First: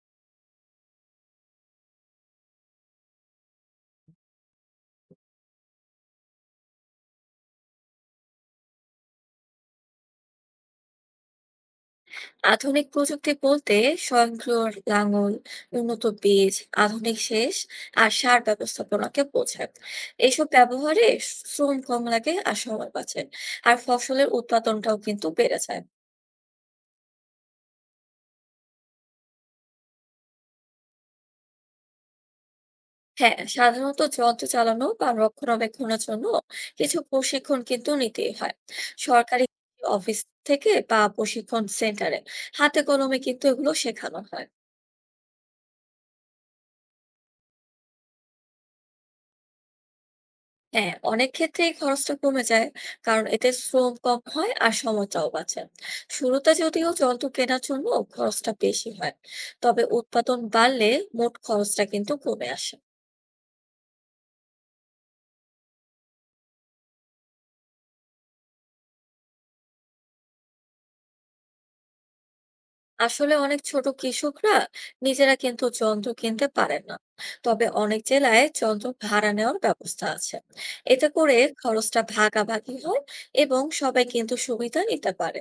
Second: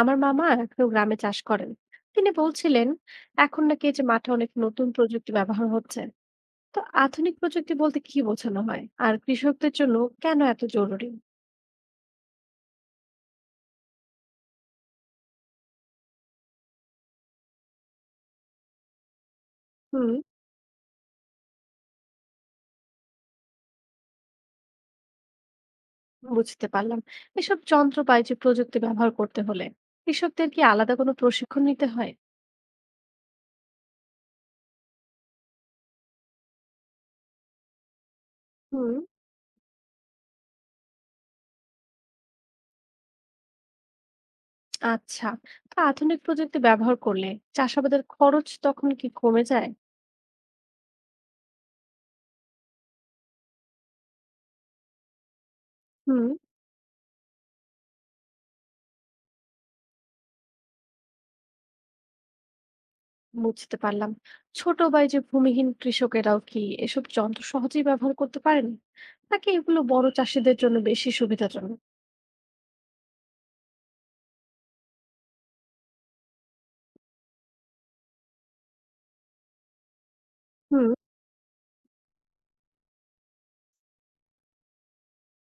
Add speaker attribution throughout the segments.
Speaker 1: আমার মামা এখনো গ্রামে চাষ করেন। তিনি বলছিলেন এখন নাকি এই যে মাঠে অনেক নতুন প্রযুক্তি ব্যবহার হচ্ছে। তো আধুনিক প্রযুক্তি বলতে কি বোঝানো হয়, আর কৃষকদের জন্য কেন এত জরুরি?
Speaker 2: আধুনিক প্রযুক্তি বলতে স্বয়ংক্রিয় লাঙল, উন্নত বীজ, আধুনিক সেচ আর সার ব্যবস্থাপনাকে বোঝায়।
Speaker 1: হুম,
Speaker 2: এইসব ব্যবহারে শ্রম কম লাগে আর সময় বাঁচে, আর ফসলের উৎপাদনটাও কিন্তু বেড়ে যায়।
Speaker 1: বুঝতে পারলাম। এসব যন্ত্র বা এই যে প্রযুক্তি ব্যবহার করতে হলে কৃষকদের কি আলাদা কোনো প্রশিক্ষণ নিতে হয়?
Speaker 2: হ্যাঁ, সাধারণত যন্ত্র চালানো বা রক্ষণাবেক্ষণের জন্য কিছু প্রশিক্ষণ কিন্তু নিতেই হয়।
Speaker 1: হুম,
Speaker 2: সরকারি অফিস থেকে বা প্রশিক্ষণ সেন্টারে হাতে কলমে কিন্তু এগুলো শেখানো হয়।
Speaker 1: আচ্ছা। তো আধুনিক প্রযুক্তি ব্যবহার করলে চাষাবাদের খরচ তখন কি কমে যায়?
Speaker 2: হ্যাঁ, অনেক ক্ষেত্রেই খরচটা কমে যায়, কারণ এতে শ্রম কম হয় আর সময়টাও বাঁচে।
Speaker 1: হুম,
Speaker 2: শুরুতে যদিও যন্ত্র কেনার জন্য খরচটা বেশি হয়, তবে উৎপাদন বাড়লে মোট খরচটা কিন্তু কমে আসে।
Speaker 1: বুঝতে পারলাম। ছোট বা এই যে ভূমিহীন কৃষকেরাও কি এসব যন্ত্র সহজেই ব্যবহার করতে পারেন, নাকি এগুলো বড় চাষীদের জন্য বেশি সুবিধাজনক?
Speaker 2: আসলে অনেক ছোট কৃষকরা নিজেরা কিন্তু যন্ত্র কিনতে পারেন না, তবে অনেক জেলায় যন্ত্র ভাড়া নেওয়ার ব্যবস্থা আছে।
Speaker 1: হুম,
Speaker 2: এতে করে খরচটা ভাগাভাগি হয় এবং সবাই কিন্তু সুবিধা নিতে পারে।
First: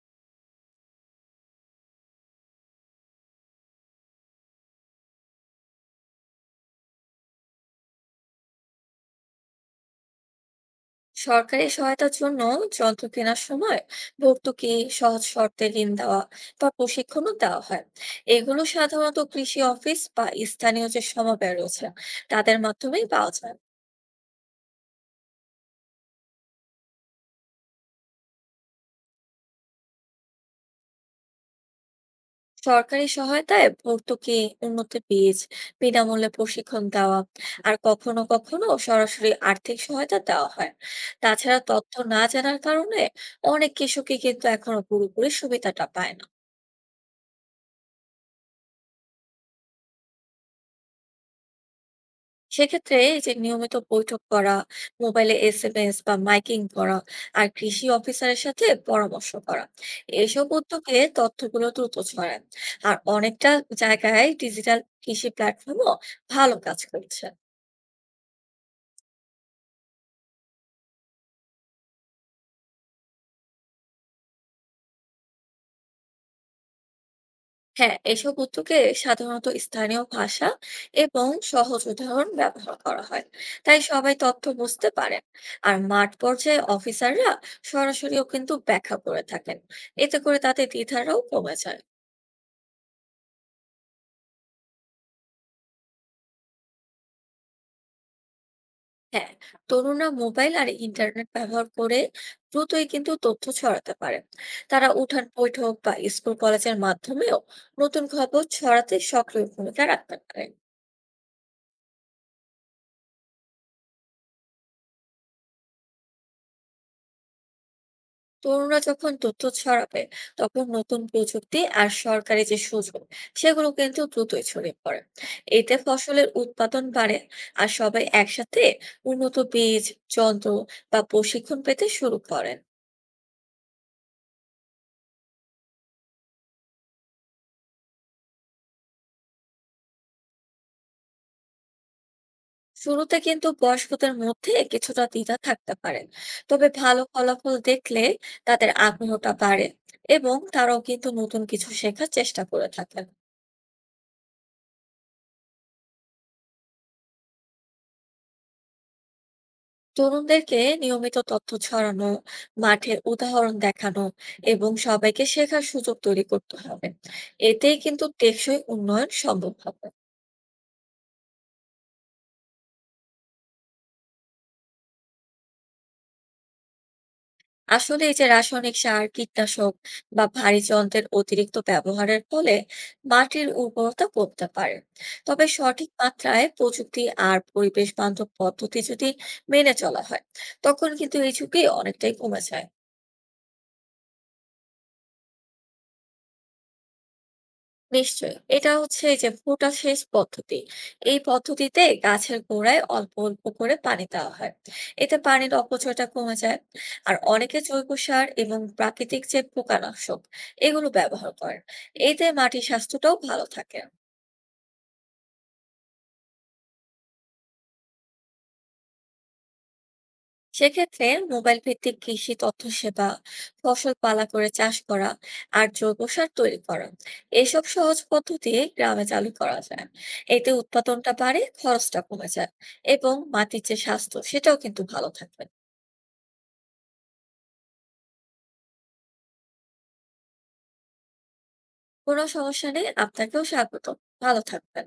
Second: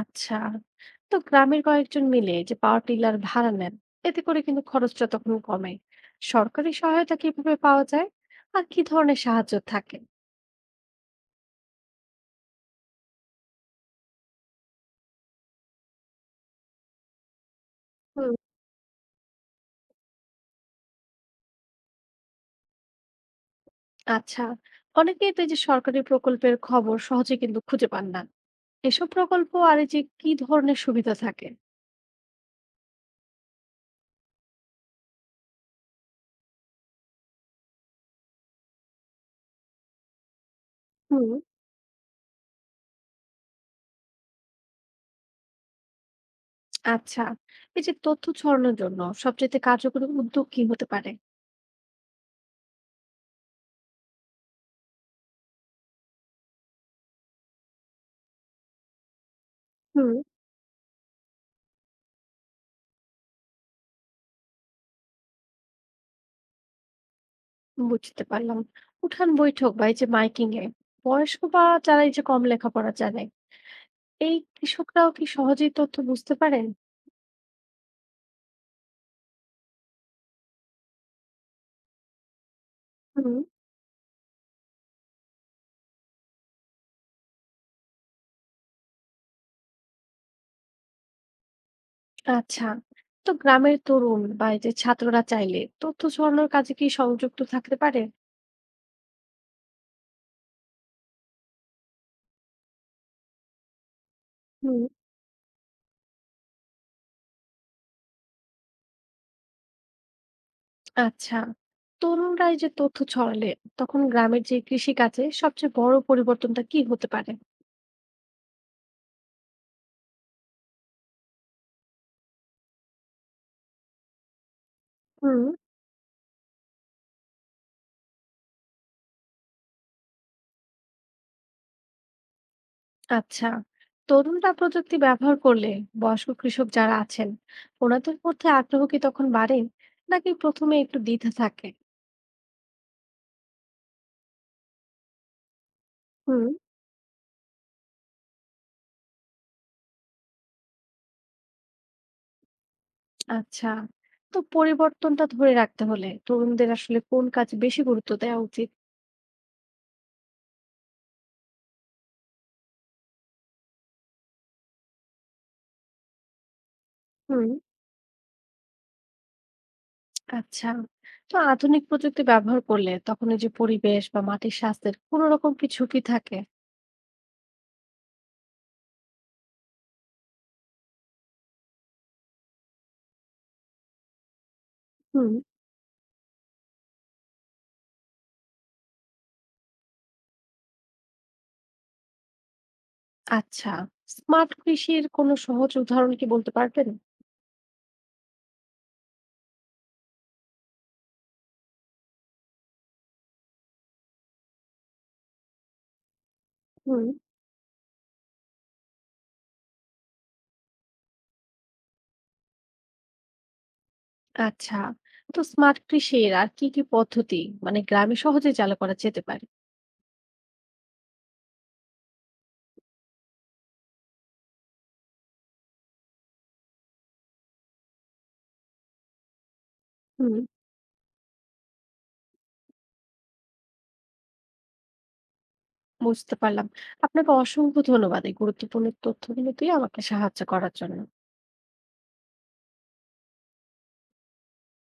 Speaker 1: আচ্ছা। তো গ্রামের কয়েকজন মিলে যে পাওয়ার টিলার ভাড়া নেন, এতে করে কিন্তু খরচটা তখন কমে। সরকারি সহায়তা কিভাবে পাওয়া যায়, আর কি ধরনের সাহায্য থাকে?
Speaker 2: সরকারি সহায়তার জন্য যন্ত্র কেনার সময় ভর্তুকি, সহজ শর্তে ঋণ দেওয়া বা প্রশিক্ষণও দেওয়া হয়।
Speaker 1: হুম,
Speaker 2: এগুলো সাধারণত কৃষি অফিস বা স্থানীয় যে সমবায় রয়েছে তাদের মাধ্যমেই পাওয়া যায়।
Speaker 1: আচ্ছা। অনেকেই তো এই যে সরকারি প্রকল্পের খবর সহজে কিন্তু খুঁজে পান না। এসব প্রকল্প আর এই যে কি ধরনের সুবিধা থাকে?
Speaker 2: সরকারি সহায়তায় ভর্তুকি, উন্নত বীজ, বিনামূল্যে প্রশিক্ষণ দেওয়া আর কখনো কখনো সরাসরি আর্থিক সহায়তা দেওয়া হয়।
Speaker 1: হুম,
Speaker 2: তাছাড়া তথ্য না জানার কারণে অনেক কৃষকই কিন্তু এখনো পুরোপুরি সুবিধাটা পায় না।
Speaker 1: আচ্ছা। এই যে তথ্য ছড়ানোর জন্য সবচেয়ে কার্যকরী উদ্যোগ কি হতে পারে?
Speaker 2: সেক্ষেত্রে এই যে নিয়মিত বৈঠক করা, মোবাইলে এসএমএস বা মাইকিং করা, আর কৃষি অফিসারের সাথে পরামর্শ করা।
Speaker 1: হুম,
Speaker 2: এসব উদ্যোগে তথ্যগুলো দ্রুত ছড়ায়, আর অনেকটা জায়গায় ডিজিটাল কৃষি প্ল্যাটফর্মও ভালো কাজ করছে।
Speaker 1: বুঝতে পারলাম। উঠান বৈঠক বা এই যে মাইকিং এ বয়স্ক বা যারা এই যে কম লেখাপড়া জানে, এই কৃষকরাও কি সহজেই তথ্য বুঝতে পারেন?
Speaker 2: হ্যাঁ, এসব উদ্যোগে সাধারণত স্থানীয় ভাষা এবং সহজ উদাহরণ ব্যবহার করা হয়।
Speaker 1: হুম,
Speaker 2: তাই সবাই তথ্য বুঝতে পারেন, আর মাঠ পর্যায়ে অফিসাররা সরাসরিও কিন্তু ব্যাখ্যা করে থাকেন। এতে করে তাদের দ্বিধারাও কমে যায়।
Speaker 1: আচ্ছা। তো গ্রামের তরুণ বা এই যে ছাত্ররা চাইলে তথ্য ছড়ানোর কাজে কি সংযুক্ত থাকতে পারে?
Speaker 2: হ্যাঁ, তরুণরা মোবাইল আর ইন্টারনেট ব্যবহার করে দ্রুতই কিন্তু তথ্য ছড়াতে পারে।
Speaker 1: হুম,
Speaker 2: তারা উঠান বৈঠক বা স্কুল কলেজের মাধ্যমেও নতুন খবর ছড়াতে সক্রিয় ভূমিকা রাখতে পারে।
Speaker 1: আচ্ছা। তরুণরা এই যে তথ্য ছড়ালে তখন গ্রামের যে কৃষি কাজে সবচেয়ে বড় পরিবর্তনটা কি হতে পারে?
Speaker 2: তরুণরা যখন তথ্য ছড়াবে তখন নতুন প্রযুক্তি আর সরকারি যে সুযোগ সেগুলো কিন্তু দ্রুতই ছড়িয়ে পড়ে।
Speaker 1: হুম,
Speaker 2: এতে ফসলের উৎপাদন বাড়ে, আর সবাই একসাথে উন্নত বীজ, যন্ত্র বা প্রশিক্ষণ পেতে শুরু করেন।
Speaker 1: আচ্ছা। তরুণরা প্রযুক্তি ব্যবহার করলে বয়স্ক কৃষক যারা আছেন, ওনাদের মধ্যে আগ্রহ কি তখন বাড়ে, নাকি প্রথমে একটু দ্বিধা থাকে?
Speaker 2: শুরুতে কিন্তু বয়স্কদের মধ্যে কিছুটা দ্বিধা থাকতে পারে,
Speaker 1: হুম,
Speaker 2: তবে ভালো ফলাফল দেখলে তাদের আগ্রহটা বাড়ে এবং তারাও কিন্তু নতুন কিছু শেখার চেষ্টা করে থাকেন।
Speaker 1: আচ্ছা। তো পরিবর্তনটা ধরে রাখতে হলে তরুণদের আসলে কোন কাজ বেশি গুরুত্ব দেওয়া উচিত?
Speaker 2: তরুণদেরকে নিয়মিত তথ্য ছড়ানো, মাঠের উদাহরণ দেখানো এবং সবাইকে শেখার সুযোগ তৈরি করতে হবে।
Speaker 1: হুম,
Speaker 2: এতেই কিন্তু টেকসই উন্নয়ন সম্ভব হবে।
Speaker 1: আচ্ছা। তো আধুনিক প্রযুক্তি ব্যবহার করলে তখন এই যে পরিবেশ বা মাটির স্বাস্থ্যের কোনো রকম কি ঝুঁকি থাকে?
Speaker 2: আসলে এই যে রাসায়নিক সার, কীটনাশক বা ভারী যন্ত্রের অতিরিক্ত ব্যবহারের ফলে মাটির উর্বরতা কমতে পারে।
Speaker 1: হুম,
Speaker 2: তবে সঠিক মাত্রায় প্রযুক্তি আর পরিবেশ বান্ধব পদ্ধতি যদি মেনে চলা হয়, তখন কিন্তু এই ঝুঁকি অনেকটাই কমে যায়।
Speaker 1: আচ্ছা। স্মার্ট কৃষির কোনো সহজ উদাহরণ কি বলতে পারবেন?
Speaker 2: নিশ্চয়ই, এটা হচ্ছে এই যে ফুটা সেচ পদ্ধতি। এই পদ্ধতিতে গাছের গোড়ায় অল্প অল্প করে পানি দেওয়া হয়, এতে পানির অপচয়টা কমে যায়।
Speaker 1: হুম,
Speaker 2: আর অনেকে জৈব সার এবং প্রাকৃতিক যে পোকানাশক এগুলো ব্যবহার করেন, এতে মাটির স্বাস্থ্যটাও ভালো থাকে।
Speaker 1: আচ্ছা। তো স্মার্ট কৃষির আর কি কি পদ্ধতি, মানে গ্রামে সহজে চালু করা যেতে পারে?
Speaker 2: সেক্ষেত্রে মোবাইল ভিত্তিক কৃষি তথ্য সেবা, ফসল পালা করে চাষ করা, আর জৈব সার তৈরি করা, এইসব সহজ পদ্ধতি গ্রামে চালু করা যায়।
Speaker 1: হুম,
Speaker 2: এতে উৎপাদনটা বাড়ে, খরচটা কমে যায় এবং মাটির যে স্বাস্থ্য সেটাও কিন্তু ভালো থাকবে।
Speaker 1: বুঝতে পারলাম। আপনাকে অসংখ্য ধন্যবাদ এই গুরুত্বপূর্ণ তথ্যগুলো দিয়ে আমাকে সাহায্য করার জন্য।
Speaker 2: কোনো সমস্যা নেই, আপনাকেও স্বাগত। ভালো থাকবেন।